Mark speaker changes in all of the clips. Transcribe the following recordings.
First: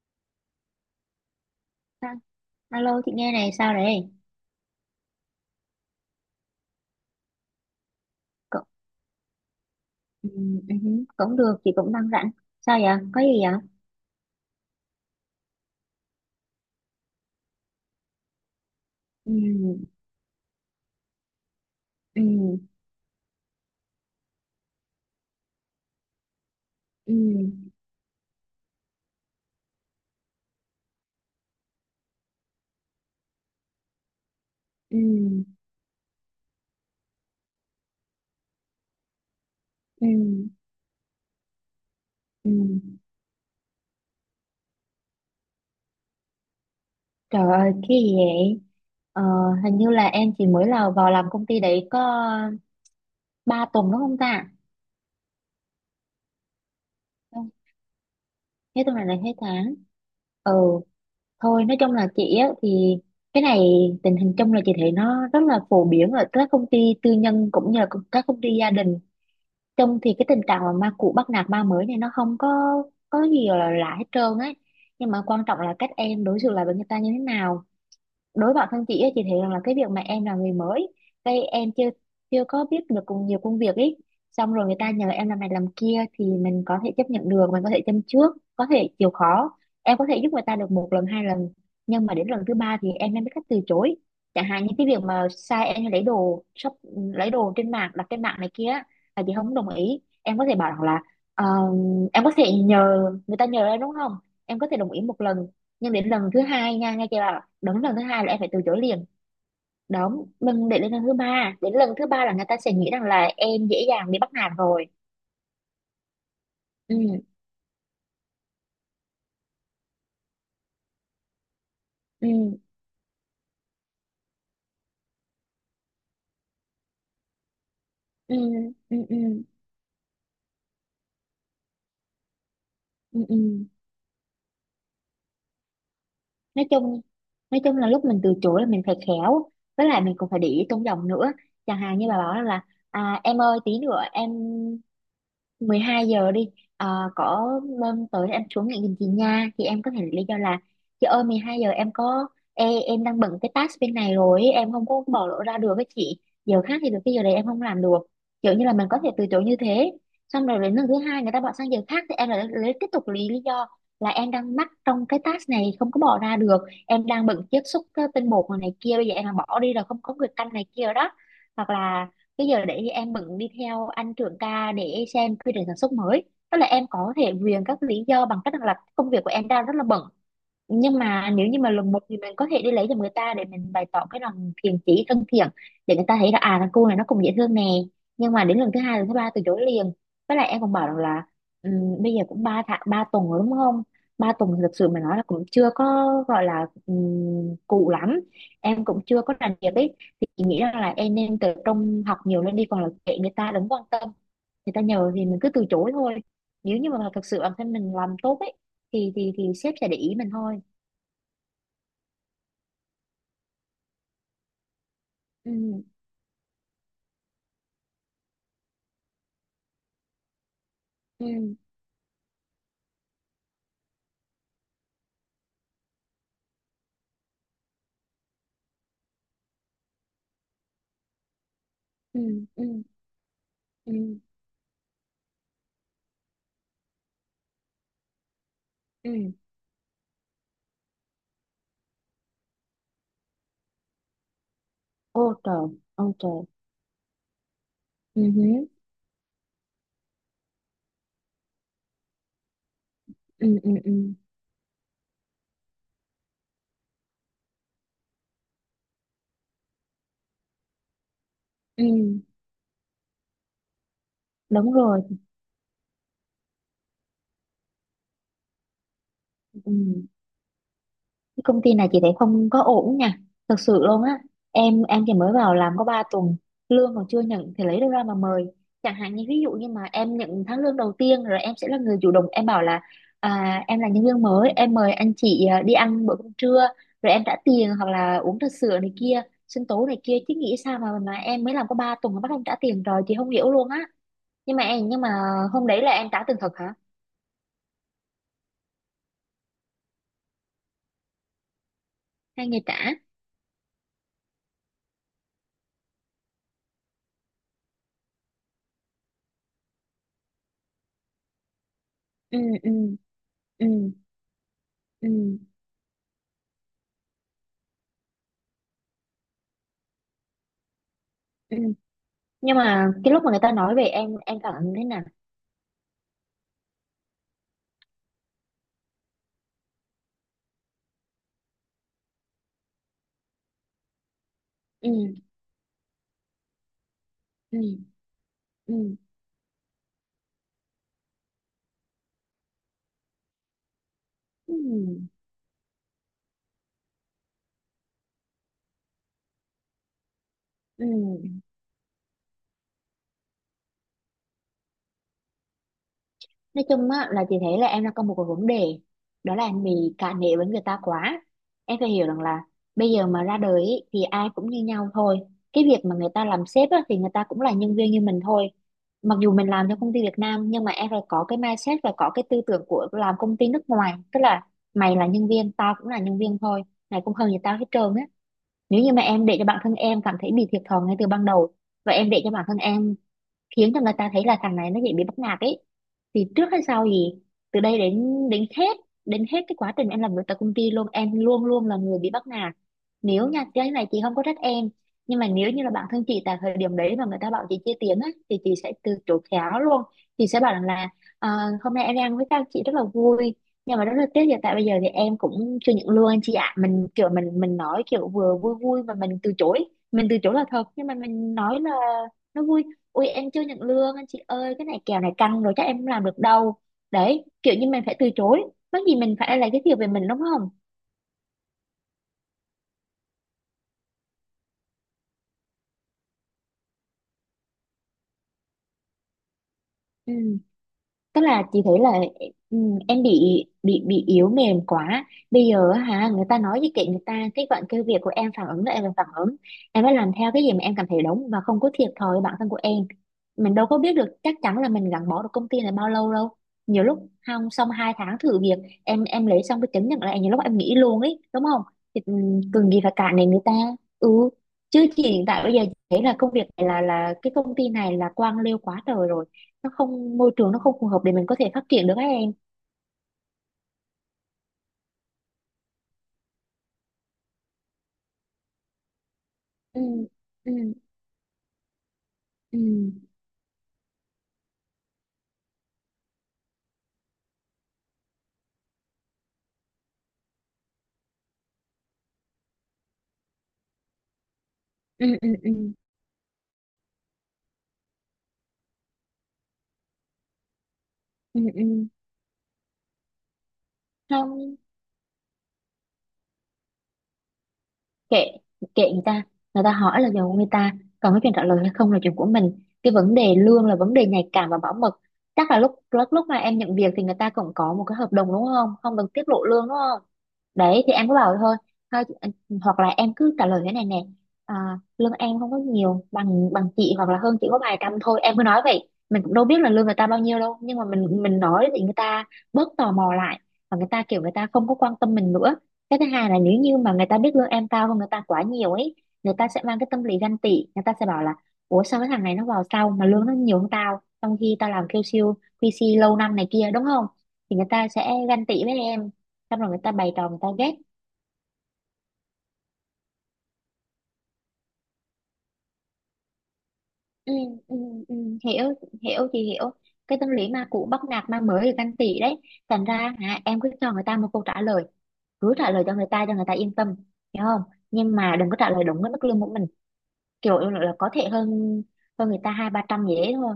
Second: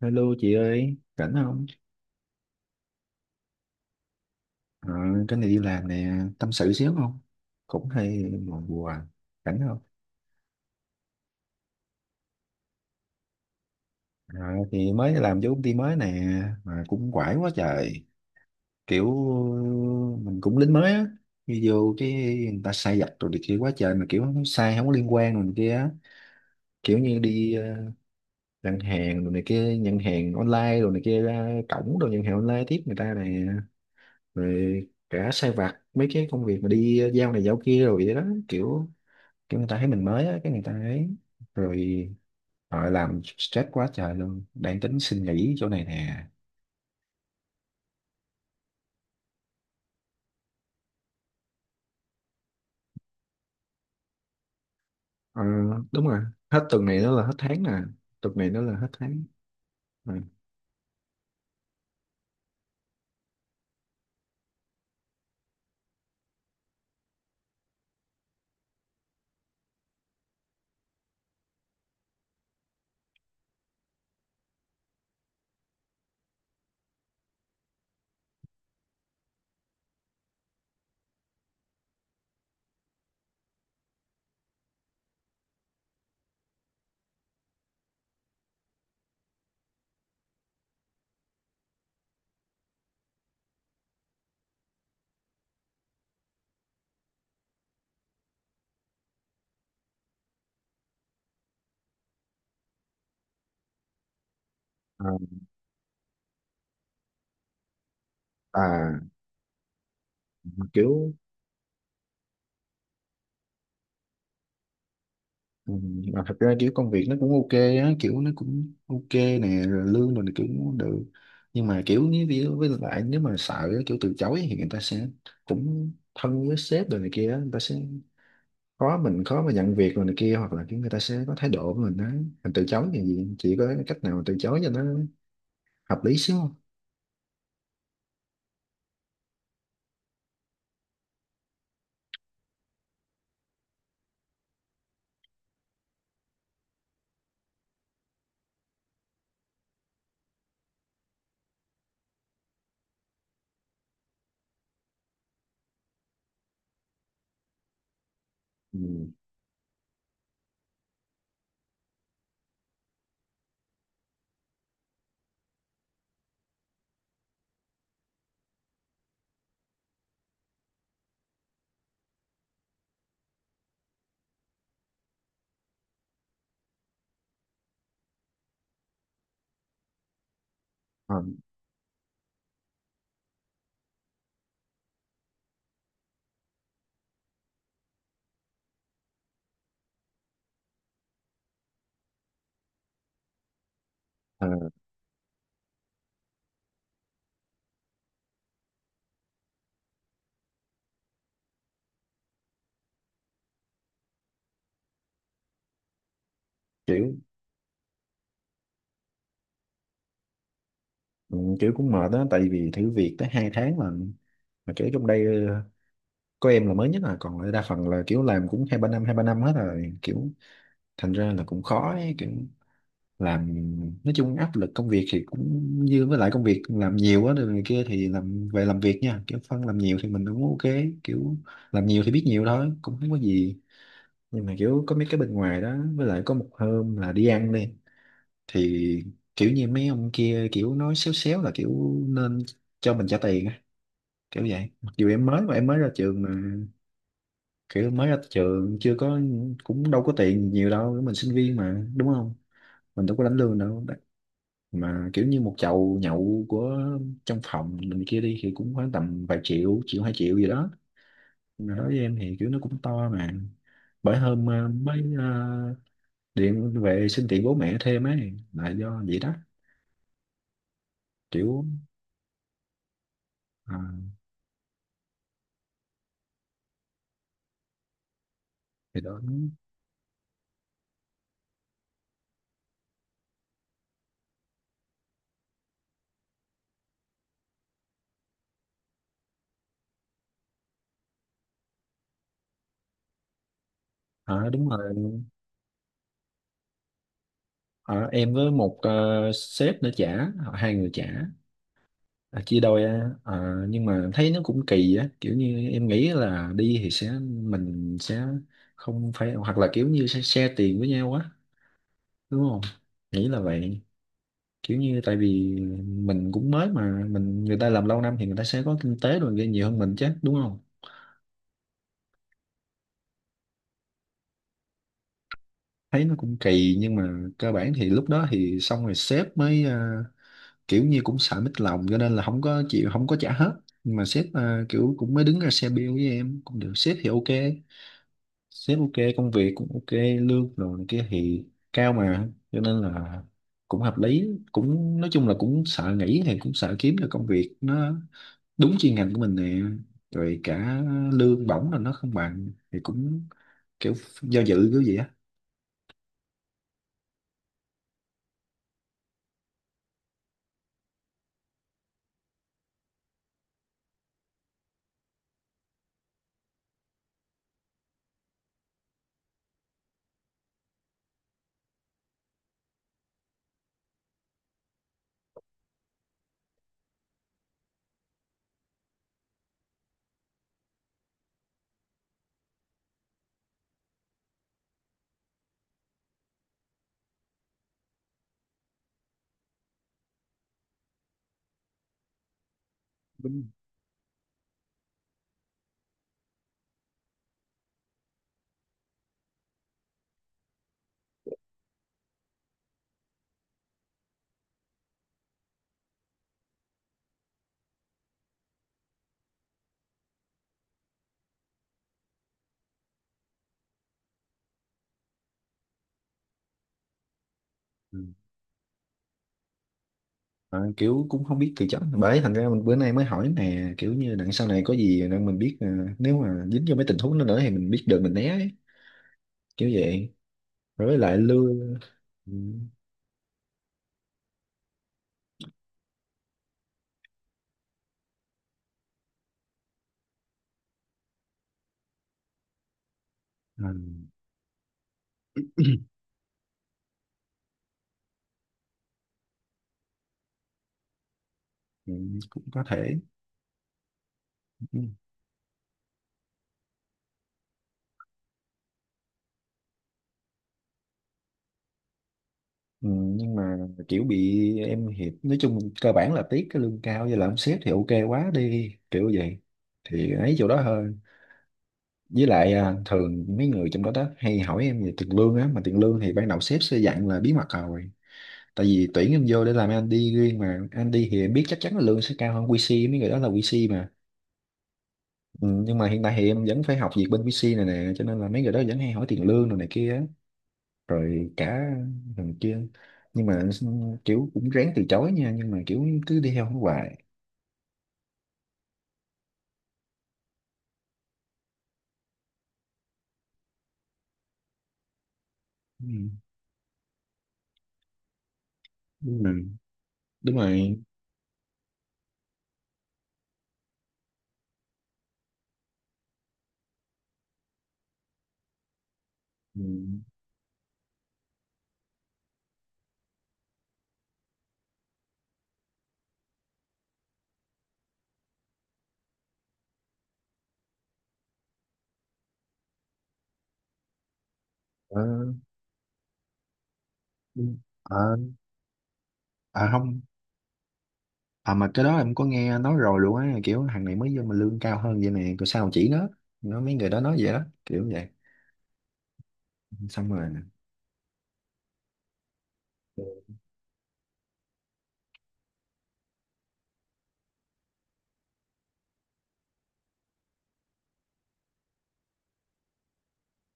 Speaker 1: Hello chị ơi, rảnh không?
Speaker 2: Sao? Alo chị nghe này sao đấy
Speaker 1: Ờ, cái này đi làm nè, tâm sự xíu không? Cũng hay
Speaker 2: cũng,
Speaker 1: buồn buồn, rảnh không?
Speaker 2: cũng được, chị cũng đang rảnh. Sao vậy, có gì vậy?
Speaker 1: Ờ, thì mới làm vô công ty mới nè, mà cũng quải quá trời. Kiểu
Speaker 2: Ừm,
Speaker 1: mình cũng lính mới á, đi vô cái
Speaker 2: ừm,
Speaker 1: người ta sai vặt rồi này kia quá trời, mà kiểu nó sai không có liên quan rồi này kia á. Kiểu như
Speaker 2: ừm,
Speaker 1: đi đặt hàng rồi này kia, nhận hàng online rồi này kia ra cổng rồi nhận hàng online tiếp người ta nè. Rồi cả
Speaker 2: ừm,
Speaker 1: sai vặt mấy cái công việc mà đi giao này giao kia rồi vậy đó, kiểu cái người ta thấy mình mới á
Speaker 2: ừm,
Speaker 1: cái người ta ấy rồi
Speaker 2: ừm.
Speaker 1: họ làm stress quá trời luôn, đang tính xin nghỉ chỗ này nè.
Speaker 2: Trời ơi cái gì vậy? ờ, Hình như là em chỉ mới là vào làm công ty đấy có 3 tuần đúng không ta?
Speaker 1: Ờ, đúng rồi, hết tuần này nó là hết
Speaker 2: Không,
Speaker 1: tháng nè, tuần này nó là
Speaker 2: hết
Speaker 1: hết
Speaker 2: tuần này là
Speaker 1: tháng
Speaker 2: hết tháng.
Speaker 1: Rồi.
Speaker 2: Ừ, thôi nói chung là chị á thì cái này, tình hình chung là chị thấy nó rất là phổ biến ở các công ty tư nhân cũng như là các công ty gia đình chung, thì cái tình trạng mà ma cũ bắt nạt ma mới này nó không có có gì gọi là lạ hết trơn ấy. Nhưng mà quan trọng là cách em đối xử lại với người ta như thế nào. Đối với bản thân chị ấy, chị thấy rằng là cái việc mà em là người mới, cái em chưa chưa có biết được cùng nhiều công việc ấy, xong rồi người ta nhờ em làm này làm kia thì mình có thể chấp nhận được, mình có thể châm trước, có thể chịu khó. Em có thể giúp người ta được một lần hai lần, nhưng mà đến lần thứ ba thì em nên biết cách từ chối. Chẳng hạn như cái việc mà sai em lấy đồ shop, lấy đồ trên mạng, đặt trên mạng này kia á, là chị không đồng ý. Em có thể bảo rằng là "Ờ, em có thể nhờ người ta nhờ em đúng không, em có thể đồng ý
Speaker 1: à,
Speaker 2: một lần nhưng đến lần thứ hai nha, nghe chưa, bảo đúng lần thứ hai là em phải từ chối
Speaker 1: à,
Speaker 2: liền. Đúng, mình để đến lần
Speaker 1: kiểu
Speaker 2: thứ ba, đến lần thứ ba là người ta sẽ nghĩ rằng là em dễ dàng bị bắt nạt rồi.
Speaker 1: ừ, mà thật ra kiểu công
Speaker 2: ừ
Speaker 1: việc nó cũng ok á, kiểu nó cũng ok nè, rồi lương mình kiểu cũng được, nhưng mà kiểu như
Speaker 2: ừ
Speaker 1: ví dụ, với lại nếu mà sợ kiểu từ chối thì người ta sẽ cũng thân với sếp rồi này kia á, người ta sẽ
Speaker 2: ừ ừ
Speaker 1: khó,
Speaker 2: ừ
Speaker 1: mình khó mà nhận việc rồi này kia, hoặc là cái người ta sẽ có thái độ của mình á, mình từ chối như
Speaker 2: ừ
Speaker 1: gì,
Speaker 2: ừ.
Speaker 1: chỉ có cách nào mà từ chối cho nó hợp lý xíu không?
Speaker 2: Nói chung, nói chung là lúc mình từ chối là mình phải khéo, với lại mình cũng phải để ý tôn giọng nữa. Chẳng hạn như bà bảo là em ơi tí nữa em 12 giờ đi, Ờ, có hôm tới em xuống nhận giùm chị nha, thì em có thể lý do là chị ơi 12 giờ em có Ê, em đang bận cái task bên này rồi ấy, em không có bỏ lỡ ra được với chị, giờ khác thì được, cái giờ đấy em không làm được. Kiểu như là mình có
Speaker 1: Ừ.
Speaker 2: thể từ chối như thế. Xong rồi đến lần thứ hai người ta bỏ sang giờ khác thì em lại lấy tiếp tục lý lý do là em đang mắc trong cái task này, không có bỏ ra được, em đang bận chiết xuất cái tinh bột này này kia, bây giờ em mà bỏ đi là không có người canh này kia đó, hoặc là cái giờ đấy thì em bận đi theo anh trưởng ca để xem quy trình sản xuất mới. Tức là em có thể viện các lý do bằng cách rằng là công việc của em đang rất là bận. Nhưng
Speaker 1: à,
Speaker 2: mà nếu như mà lần một thì mình có thể đi lấy cho người ta để mình bày tỏ cái lòng thiện chí thân thiện, để người ta thấy là à thằng cu này nó cũng dễ thương nè. Nhưng mà đến lần thứ hai lần thứ ba từ chối liền. Với lại em còn bảo rằng là bây giờ cũng ba tháng ba tuần rồi đúng không, ba tuần thì thực
Speaker 1: à,
Speaker 2: sự mà nói là cũng chưa có gọi là cụ lắm, em cũng chưa có làm việc ấy, thì chị nghĩ rằng là em nên tập trung học nhiều lên đi, còn là kệ người ta đừng quan tâm, người ta nhờ thì mình cứ từ chối thôi. Nếu như mà
Speaker 1: kiểu
Speaker 2: thật sự bản thân mình làm tốt ấy thì thì sếp sẽ để ý mình thôi.
Speaker 1: ừ, kiểu cũng mệt đó, tại vì thử việc tới hai tháng mà kiểu trong đây,
Speaker 2: ừ
Speaker 1: có em là mới nhất, là còn lại đa phần là kiểu làm cũng hai ba năm hết rồi, kiểu thành ra là
Speaker 2: ừ
Speaker 1: cũng khó ấy, kiểu làm, nói chung áp lực công việc thì cũng như với lại công việc làm nhiều quá rồi này kia, thì làm về làm việc nha, kiểu phân làm nhiều thì mình cũng ok, kiểu làm nhiều thì
Speaker 2: ừ
Speaker 1: biết nhiều
Speaker 2: ừ
Speaker 1: thôi, cũng không có gì.
Speaker 2: ừ
Speaker 1: Nhưng mà kiểu có mấy cái bên ngoài đó, với lại có một hôm là đi ăn đi, thì
Speaker 2: ừ
Speaker 1: kiểu như mấy ông kia kiểu nói xéo xéo là kiểu nên cho mình trả tiền á, kiểu vậy, mặc dù em
Speaker 2: Ô
Speaker 1: mới, mà
Speaker 2: trời,
Speaker 1: em mới ra
Speaker 2: ô
Speaker 1: trường mà,
Speaker 2: trời.
Speaker 1: kiểu mới ra
Speaker 2: Ừ hứ,
Speaker 1: trường chưa có, cũng đâu có tiền nhiều đâu, mình sinh viên mà đúng không, mình đâu có lãnh
Speaker 2: ừ
Speaker 1: lương
Speaker 2: ừ
Speaker 1: đâu,
Speaker 2: ừ
Speaker 1: mà kiểu như một chầu nhậu của trong phòng mình kia đi thì cũng khoảng tầm vài triệu, triệu hai triệu gì đó, mà
Speaker 2: ừ
Speaker 1: đối với em thì kiểu nó cũng to mà, bởi hôm
Speaker 2: Đúng rồi.
Speaker 1: điện về xin tiền bố mẹ thêm ấy là do vậy đó,
Speaker 2: Ừ, cái công
Speaker 1: kiểu
Speaker 2: ty này chị thấy không có ổn nha, thật
Speaker 1: ờ,
Speaker 2: sự luôn á. Em chỉ mới vào làm có 3 tuần, lương còn chưa nhận thì lấy đâu ra mà mời. Chẳng
Speaker 1: thì
Speaker 2: hạn
Speaker 1: đó.
Speaker 2: như ví dụ như mà em nhận tháng lương đầu tiên rồi em sẽ là người chủ động, em bảo là em là nhân viên mới, em mời anh chị đi ăn bữa cơm trưa, rồi em trả tiền, hoặc là uống trà sữa này kia, sinh tố này kia. Chứ nghĩ sao mà em mới làm có 3 tuần mà bắt em trả tiền, rồi chị không hiểu luôn á.
Speaker 1: Ờ,
Speaker 2: Nhưng mà
Speaker 1: đúng
Speaker 2: em,
Speaker 1: rồi.
Speaker 2: nhưng mà hôm đấy là em trả tiền thật hả
Speaker 1: Ờ, em với một sếp nữa trả, hai người trả. À,
Speaker 2: hay
Speaker 1: chia
Speaker 2: người trả?
Speaker 1: đôi á. Ờ, nhưng mà thấy nó cũng kỳ á, kiểu như em nghĩ là đi thì sẽ, mình sẽ không phải, hoặc là kiểu như sẽ share tiền với nhau á,
Speaker 2: ừ
Speaker 1: đúng không,
Speaker 2: ừ
Speaker 1: nghĩ là
Speaker 2: ừ
Speaker 1: vậy, kiểu như
Speaker 2: ừ
Speaker 1: tại vì mình cũng mới mà, mình người ta làm lâu năm thì người ta sẽ có kinh tế rồi kia nhiều hơn mình chứ, đúng không,
Speaker 2: ừ ừ. Nhưng mà cái lúc mà người ta nói về em cảm thấy thế nào?
Speaker 1: thấy nó cũng kỳ, nhưng mà cơ bản thì lúc đó thì xong rồi, sếp mới kiểu như cũng sợ mít lòng, cho nên là không có chịu, không có trả hết, nhưng mà sếp kiểu cũng mới
Speaker 2: ừ
Speaker 1: đứng ra xe bill với em, cũng được, sếp thì ok,
Speaker 2: ừ ừ
Speaker 1: sếp ok, công việc cũng ok, lương rồi này kia thì cao mà, cho nên là cũng hợp lý,
Speaker 2: ừ
Speaker 1: cũng nói chung là cũng sợ nghỉ thì cũng sợ kiếm được công việc nó đúng chuyên ngành của mình nè, rồi cả
Speaker 2: ừ
Speaker 1: lương bổng là nó không bằng thì cũng kiểu do dự kiểu gì á.
Speaker 2: nói chung á là chị thấy là em đang có một cái vấn đề, đó là em bị cả nể với người ta quá. Em phải hiểu rằng là bây giờ mà ra đời ý, thì ai cũng như nhau thôi. Cái việc mà người ta làm sếp á, thì người ta cũng là nhân viên như mình thôi. Mặc dù mình làm cho công ty Việt Nam nhưng mà em phải có cái mindset và có cái tư tưởng của làm công ty nước ngoài, tức là mày là nhân viên tao cũng là nhân viên thôi, mày cũng hơn gì tao hết trơn á. Nếu như mà em để cho bản thân em cảm thấy bị thiệt thòi ngay từ ban đầu, và em để cho bản thân em khiến cho người ta thấy là thằng này nó dễ bị bắt nạt ấy, thì trước hay sau gì, từ đây đến đến hết đến hết cái quá trình em làm việc tại công ty luôn, em luôn luôn là người bị bắt nạt. Nếu
Speaker 1: Đúng.
Speaker 2: nha, cái này chị không có trách em, nhưng mà nếu như là bản thân chị tại thời điểm đấy mà người ta bảo chị chia tiền á thì chị sẽ từ chối khéo luôn. Chị sẽ bảo rằng là "Ờ, hôm nay em đi ăn với các chị rất là vui, nhưng mà rất là tiếc, hiện tại bây giờ thì em cũng chưa nhận lương anh chị ạ", mình kiểu mình nói kiểu vừa vui vui mà mình từ chối. Mình từ chối là thật nhưng mà mình nói là nó vui. Ui em chưa nhận lương anh chị ơi, cái này kèo này căng rồi chắc em không làm được đâu. Đấy, kiểu như mình phải
Speaker 1: Ừ.
Speaker 2: từ chối, mắc gì mình phải lấy cái thiệu về mình đúng không.
Speaker 1: Mà kiểu cũng không biết từ chối, bởi thành ra mình bữa nay mới hỏi nè, kiểu như đằng sau này có gì nên mình biết, nếu mà dính vô mấy tình huống đó nữa thì mình biết được mình né ấy, kiểu vậy.
Speaker 2: Ừ,
Speaker 1: Rồi với lại
Speaker 2: tức là chị
Speaker 1: lương
Speaker 2: thấy là
Speaker 1: ừ.
Speaker 2: ừ, em bị yếu mềm quá. Bây giờ á hả người ta nói gì kệ người ta, cái cái việc của em phản ứng là em phải phản ứng, em phải làm theo cái gì mà em cảm thấy đúng và không có thiệt thòi với bản thân của em. Mình đâu có biết
Speaker 1: Ừ.
Speaker 2: được chắc chắn là mình gắn bó được công ty này bao lâu đâu. Nhiều lúc không xong hai tháng thử việc, em lấy xong cái chứng nhận lại nhiều lúc em nghỉ luôn ấy đúng không.
Speaker 1: Ừ,
Speaker 2: Thì ừ,
Speaker 1: cũng có
Speaker 2: cần gì phải
Speaker 1: thể.
Speaker 2: cản đến người ta. Ừ,
Speaker 1: Ừ.
Speaker 2: chứ chị hiện tại bây giờ thấy là công việc này là cái công ty này là quan liêu quá trời rồi, nó không môi trường, nó không phù hợp để mình có thể phát triển được các em.
Speaker 1: Ừ, nhưng mà kiểu bị em hiệp, nói chung cơ bản là tiếc cái lương cao với là ông sếp thì ok quá đi, kiểu vậy,
Speaker 2: ừ
Speaker 1: thì ấy chỗ
Speaker 2: ừ
Speaker 1: đó thôi, với lại
Speaker 2: ừ
Speaker 1: thường mấy người trong đó đó hay hỏi em về tiền lương á, mà tiền lương thì ban đầu sếp sẽ dặn là bí mật rồi, tại vì tuyển em vô để làm Andy riêng, mà Andy thì em biết chắc chắn là lương sẽ cao hơn QC, mấy người đó là QC mà.
Speaker 2: ừ ừ
Speaker 1: Ừ,
Speaker 2: ừ
Speaker 1: nhưng mà hiện tại thì em vẫn phải học việc bên QC này nè, cho nên là mấy người đó vẫn hay hỏi tiền lương rồi này kia á, rồi
Speaker 2: ừ
Speaker 1: cả
Speaker 2: ừ.
Speaker 1: thằng kia, nhưng mà kiểu cũng
Speaker 2: Không,
Speaker 1: ráng từ chối nha, nhưng mà kiểu cứ đi theo nó hoài.
Speaker 2: kệ, kệ người ta. Người ta hỏi là giàu của người ta, còn cái chuyện trả lời hay không là chuyện của mình. Cái vấn đề lương là vấn đề nhạy cảm và bảo mật. Chắc là lúc
Speaker 1: Ừ.
Speaker 2: lúc lúc mà em nhận việc thì người ta cũng có một cái hợp đồng đúng không, không được tiết lộ
Speaker 1: Ừ.
Speaker 2: lương đúng không?
Speaker 1: Đúng rồi.
Speaker 2: Đấy thì em cứ bảo thôi, thôi chị- hoặc là em cứ trả lời thế này nè. à, Lương em không có nhiều bằng bằng chị, hoặc là hơn chị có vài trăm thôi. Em cứ nói vậy, mình cũng đâu biết
Speaker 1: Ừ.
Speaker 2: là lương người ta bao nhiêu đâu, nhưng mà mình nói thì người ta bớt tò mò lại, và người ta kiểu người ta không có quan tâm mình nữa. Cái thứ hai là nếu như mà người ta biết lương em cao hơn người ta quá nhiều ấy, người ta sẽ mang cái tâm lý ganh tị. Người ta sẽ bảo là ủa sao cái thằng này nó vào sau mà lương nó nhiều hơn tao, trong khi tao làm
Speaker 1: Ờ,
Speaker 2: QC, QC lâu năm này kia đúng không.
Speaker 1: ừ.
Speaker 2: Thì người ta
Speaker 1: à,
Speaker 2: sẽ ganh tị với em, xong
Speaker 1: à,
Speaker 2: rồi người ta
Speaker 1: không.
Speaker 2: bày trò, người ta ghét.
Speaker 1: À mà cái đó em có nghe nói rồi luôn á, kiểu thằng này mới vô mà lương cao hơn vậy nè, rồi sao chỉ nó mấy người đó nói vậy
Speaker 2: Ừ,
Speaker 1: đó,
Speaker 2: ừ,
Speaker 1: kiểu vậy,
Speaker 2: ừ, hiểu. Hiểu thì hiểu,
Speaker 1: xong
Speaker 2: cái
Speaker 1: rồi
Speaker 2: tâm lý ma cũ bắt nạt ma mới thì ganh tị đấy. Thành ra hả, em cứ cho người ta một câu trả lời, cứ trả lời cho người ta yên tâm, hiểu không? Nhưng mà đừng có trả lời đúng với mức lương của mình. Kiểu em nói là có thể hơn hơn người ta hai ba trăm gì đấy thôi.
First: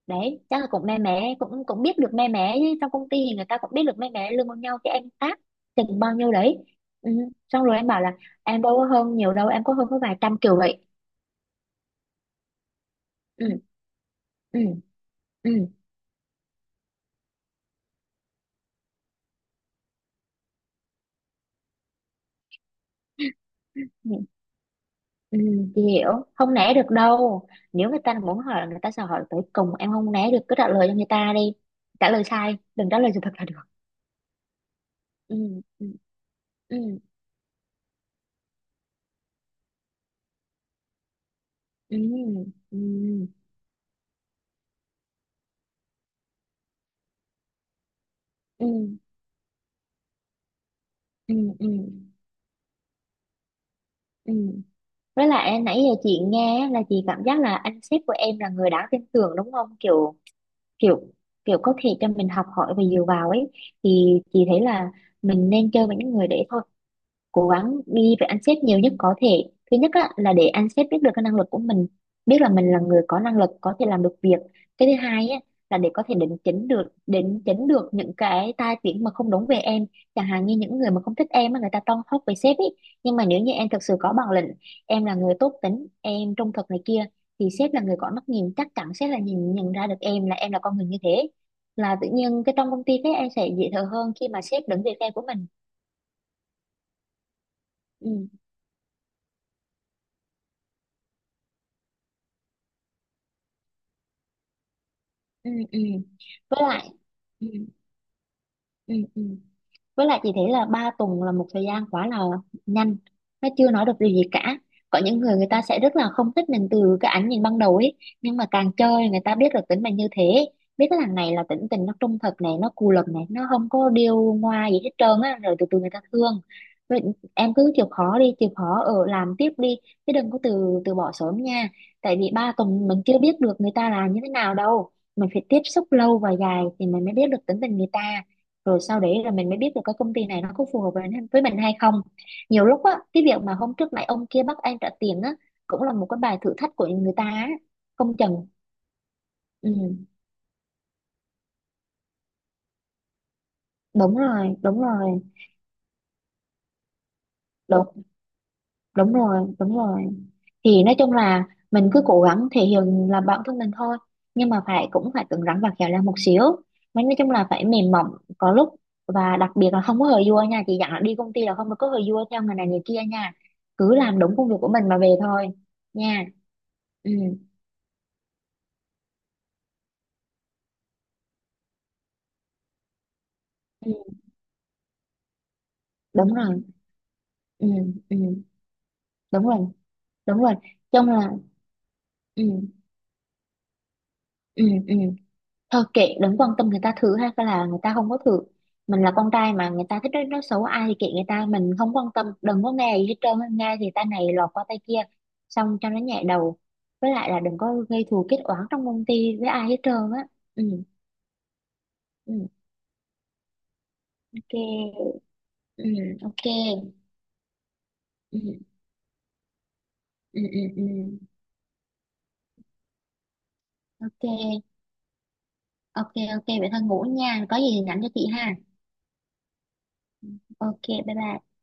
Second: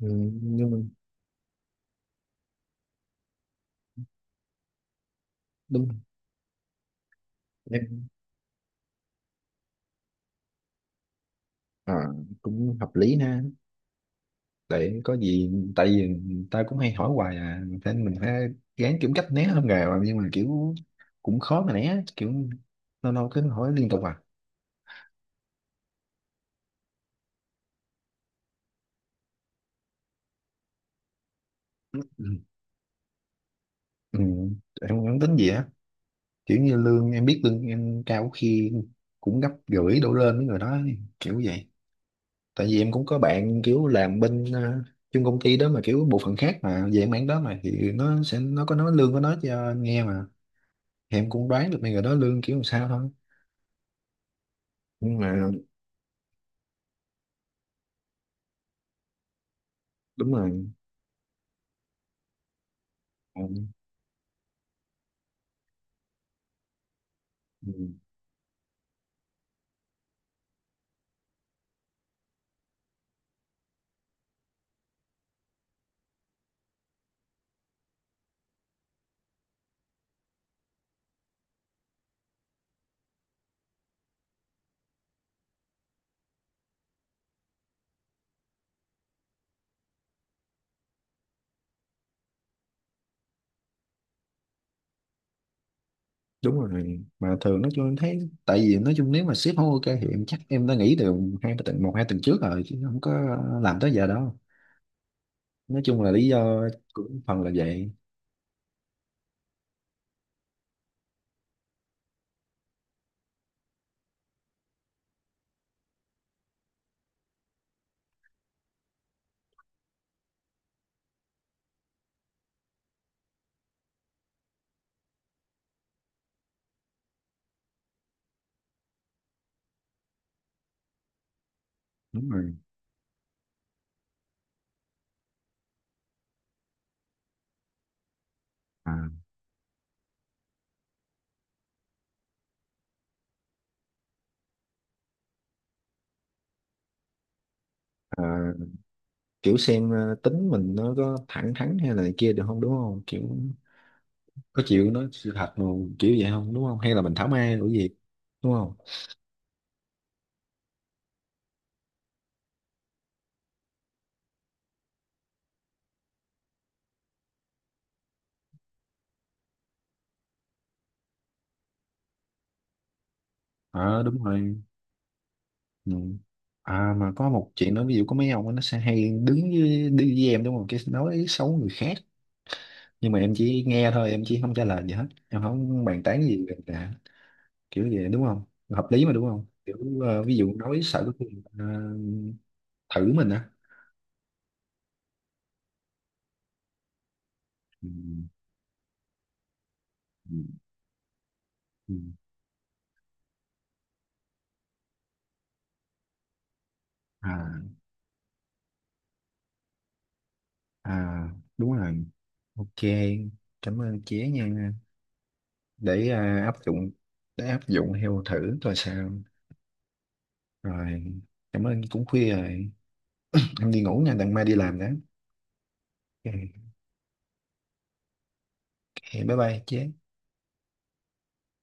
Speaker 1: ừ,
Speaker 2: Đấy chắc là
Speaker 1: nhưng mà
Speaker 2: cũng mé mé, cũng cũng biết được mé mé, chứ trong công ty thì người ta cũng biết được mé mé lương bao nhau cái em tác
Speaker 1: đúng
Speaker 2: chừng bao nhiêu đấy. Ừ. Xong rồi em bảo
Speaker 1: em
Speaker 2: là em đâu có hơn nhiều đâu, em có hơn có vài trăm kiểu vậy.
Speaker 1: ờ, cũng hợp lý ha,
Speaker 2: Ừ. Ừ.
Speaker 1: để có gì,
Speaker 2: Ừ.
Speaker 1: tại vì người ta cũng hay hỏi hoài à, thế mình phải gán kiếm cách né hơn rồi, nhưng mà kiểu cũng khó mà né, kiểu lâu lâu cứ hỏi liên tục
Speaker 2: Ừ,
Speaker 1: à.
Speaker 2: ừ, chị hiểu không, né được đâu. Nếu người ta muốn hỏi là người ta sẽ hỏi tới cùng, em không né được, cứ trả lời cho người ta đi. Trả lời
Speaker 1: Ừ.
Speaker 2: sai đừng trả lời sự thật là được.
Speaker 1: Ừ. Em không tính
Speaker 2: Ừ,
Speaker 1: gì á,
Speaker 2: ừ,
Speaker 1: kiểu như
Speaker 2: ừ,
Speaker 1: lương em, biết lương em cao khi cũng gấp rưỡi đổ lên với người đó, kiểu vậy,
Speaker 2: ừ, ừ,
Speaker 1: tại vì
Speaker 2: ừ.
Speaker 1: em cũng có bạn kiểu làm bên chung công ty đó mà, kiểu bộ phận khác mà về mảng đó mà, thì nó sẽ, nó
Speaker 2: Ừ.
Speaker 1: có nói lương của nó cho anh nghe mà, thì em
Speaker 2: Ừ,
Speaker 1: cũng
Speaker 2: ừ,
Speaker 1: đoán được mấy người đó lương kiểu làm sao thôi,
Speaker 2: ừ,
Speaker 1: nhưng
Speaker 2: với
Speaker 1: mà
Speaker 2: lại nãy giờ chị nghe á, là chị cảm giác là anh sếp của em là người đáng tin tưởng đúng không, kiểu
Speaker 1: đúng rồi.
Speaker 2: kiểu kiểu có thể cho mình học hỏi và dựa vào ấy.
Speaker 1: Ừ,
Speaker 2: Thì chị thấy là mình nên chơi với những người đấy thôi, cố
Speaker 1: ừ,
Speaker 2: gắng đi với anh sếp nhiều nhất có thể. Thứ nhất á, là để anh sếp biết được cái năng lực của mình, biết là mình là người có năng lực có thể làm được việc. Cái thứ hai á, là để có thể định chỉnh được những cái tai tiếng mà không đúng về em. Chẳng hạn như những người mà không thích em mà người ta toan hốc về sếp ấy, nhưng mà nếu như em thực sự có bản lĩnh, em là người tốt tính, em trung thực này kia, thì sếp là người có mắt nhìn, chắc chắn sếp là nhìn nhận ra được em là con người như thế. Là tự nhiên cái trong công ty cái em sẽ dễ thở hơn khi mà sếp đứng về phe của mình.
Speaker 1: đúng rồi, mà thường nói chung em thấy,
Speaker 2: Ừ.
Speaker 1: tại vì nói chung nếu mà sếp không ok thì em chắc em đã nghỉ từ hai ba tuần, một hai tuần trước rồi, chứ không có làm tới giờ đâu,
Speaker 2: Ừ, ừ,
Speaker 1: nói chung là lý
Speaker 2: với
Speaker 1: do
Speaker 2: lại
Speaker 1: cũng phần
Speaker 2: ừ,
Speaker 1: là vậy.
Speaker 2: ừ, ừ, với lại chị thấy là 3 tuần là một thời gian quá là nhanh, nó chưa nói được điều gì cả. Có những người người ta sẽ rất là không thích mình từ cái ánh nhìn ban đầu ấy, nhưng mà càng chơi người ta biết được tính mình như thế, biết cái thằng này là tính tình nó trung thực này, nó cù lần này, nó không có điêu ngoa gì hết trơn á, rồi từ từ người ta thương. Vậy em cứ chịu khó đi, chịu khó ở làm tiếp đi, chứ đừng có từ từ bỏ sớm nha. Tại
Speaker 1: Đúng
Speaker 2: vì ba
Speaker 1: rồi.
Speaker 2: tuần mình chưa biết được người ta là như thế nào đâu, mình phải tiếp xúc lâu và dài thì mình mới biết được tính tình người ta. Rồi
Speaker 1: à,
Speaker 2: sau đấy là mình mới biết được cái công ty này nó có phù hợp với mình hay không. Nhiều lúc á, cái việc mà hôm trước nãy ông kia bắt anh trả tiền á, cũng là một cái bài thử thách của người ta á. Không
Speaker 1: à,
Speaker 2: chừng.
Speaker 1: kiểu xem
Speaker 2: Ừ,
Speaker 1: tính mình nó có thẳng thắn hay là này kia được không, đúng không, kiểu
Speaker 2: đúng rồi,
Speaker 1: có
Speaker 2: đúng
Speaker 1: chịu nói
Speaker 2: rồi,
Speaker 1: sự thật mà, kiểu vậy không, đúng không, hay là mình thảo mai đổi việc,
Speaker 2: đúng,
Speaker 1: đúng không?
Speaker 2: đúng rồi, đúng rồi. Thì nói chung là mình cứ cố gắng thể hiện là bản thân mình thôi, nhưng mà phải cũng phải cứng rắn và khéo léo một xíu. Mình nói chung là phải mềm mỏng có lúc, và đặc biệt là không có hờ vua nha. Chị dặn là đi công ty là không được có hờ vua theo người này người kia nha. Cứ
Speaker 1: Ờ, đúng
Speaker 2: làm đúng công
Speaker 1: rồi.
Speaker 2: việc của mình mà về thôi
Speaker 1: Ừ.
Speaker 2: nha.
Speaker 1: À
Speaker 2: Ừ,
Speaker 1: mà có một chuyện nữa, ví dụ có mấy ông á, nó sẽ hay đứng với, đi với em đúng không, cái nói xấu người khác, nhưng mà em chỉ nghe
Speaker 2: ừ,
Speaker 1: thôi, em chỉ không trả lời gì hết, em không bàn tán
Speaker 2: đúng
Speaker 1: gì về
Speaker 2: rồi,
Speaker 1: cả,
Speaker 2: ừ,
Speaker 1: kiểu vậy
Speaker 2: ừ,
Speaker 1: đúng không, hợp lý mà đúng không,
Speaker 2: đúng rồi,
Speaker 1: kiểu ví
Speaker 2: đúng
Speaker 1: dụ
Speaker 2: rồi.
Speaker 1: nói
Speaker 2: Chung
Speaker 1: sợ cái
Speaker 2: là
Speaker 1: người ta
Speaker 2: ừ,
Speaker 1: thử mình á.
Speaker 2: ừ, ừ, thôi kệ, đừng quan tâm người ta thử hay là người
Speaker 1: Ừ.
Speaker 2: ta không có thử. Mình là con trai mà, người ta thích nói,
Speaker 1: Ừ,
Speaker 2: nói xấu ai thì kệ người ta, mình
Speaker 1: ừ.
Speaker 2: không quan tâm, đừng có nghe gì hết trơn. Nghe thì tay này lọt qua tay kia, xong cho nó nhẹ đầu. Với lại là đừng có
Speaker 1: à
Speaker 2: gây thù kết oán trong công ty với ai hết trơn á. Ừ,
Speaker 1: à. Đúng rồi.
Speaker 2: ừ,
Speaker 1: Ok, cảm ơn chế
Speaker 2: ok,
Speaker 1: nha,
Speaker 2: ừ,
Speaker 1: để
Speaker 2: ok,
Speaker 1: áp dụng, để áp dụng theo thử
Speaker 2: ừ,
Speaker 1: coi sao.
Speaker 2: ừ, ừ, ừ.
Speaker 1: Rồi, cảm ơn, cũng khuya rồi, em đi ngủ nha, đằng mai đi
Speaker 2: Ok,
Speaker 1: làm đó.
Speaker 2: ok, ok
Speaker 1: Ok,
Speaker 2: vậy thôi, ngủ nha, có gì thì nhắn cho chị ha.
Speaker 1: bye bye chế.
Speaker 2: Ok, bye bye.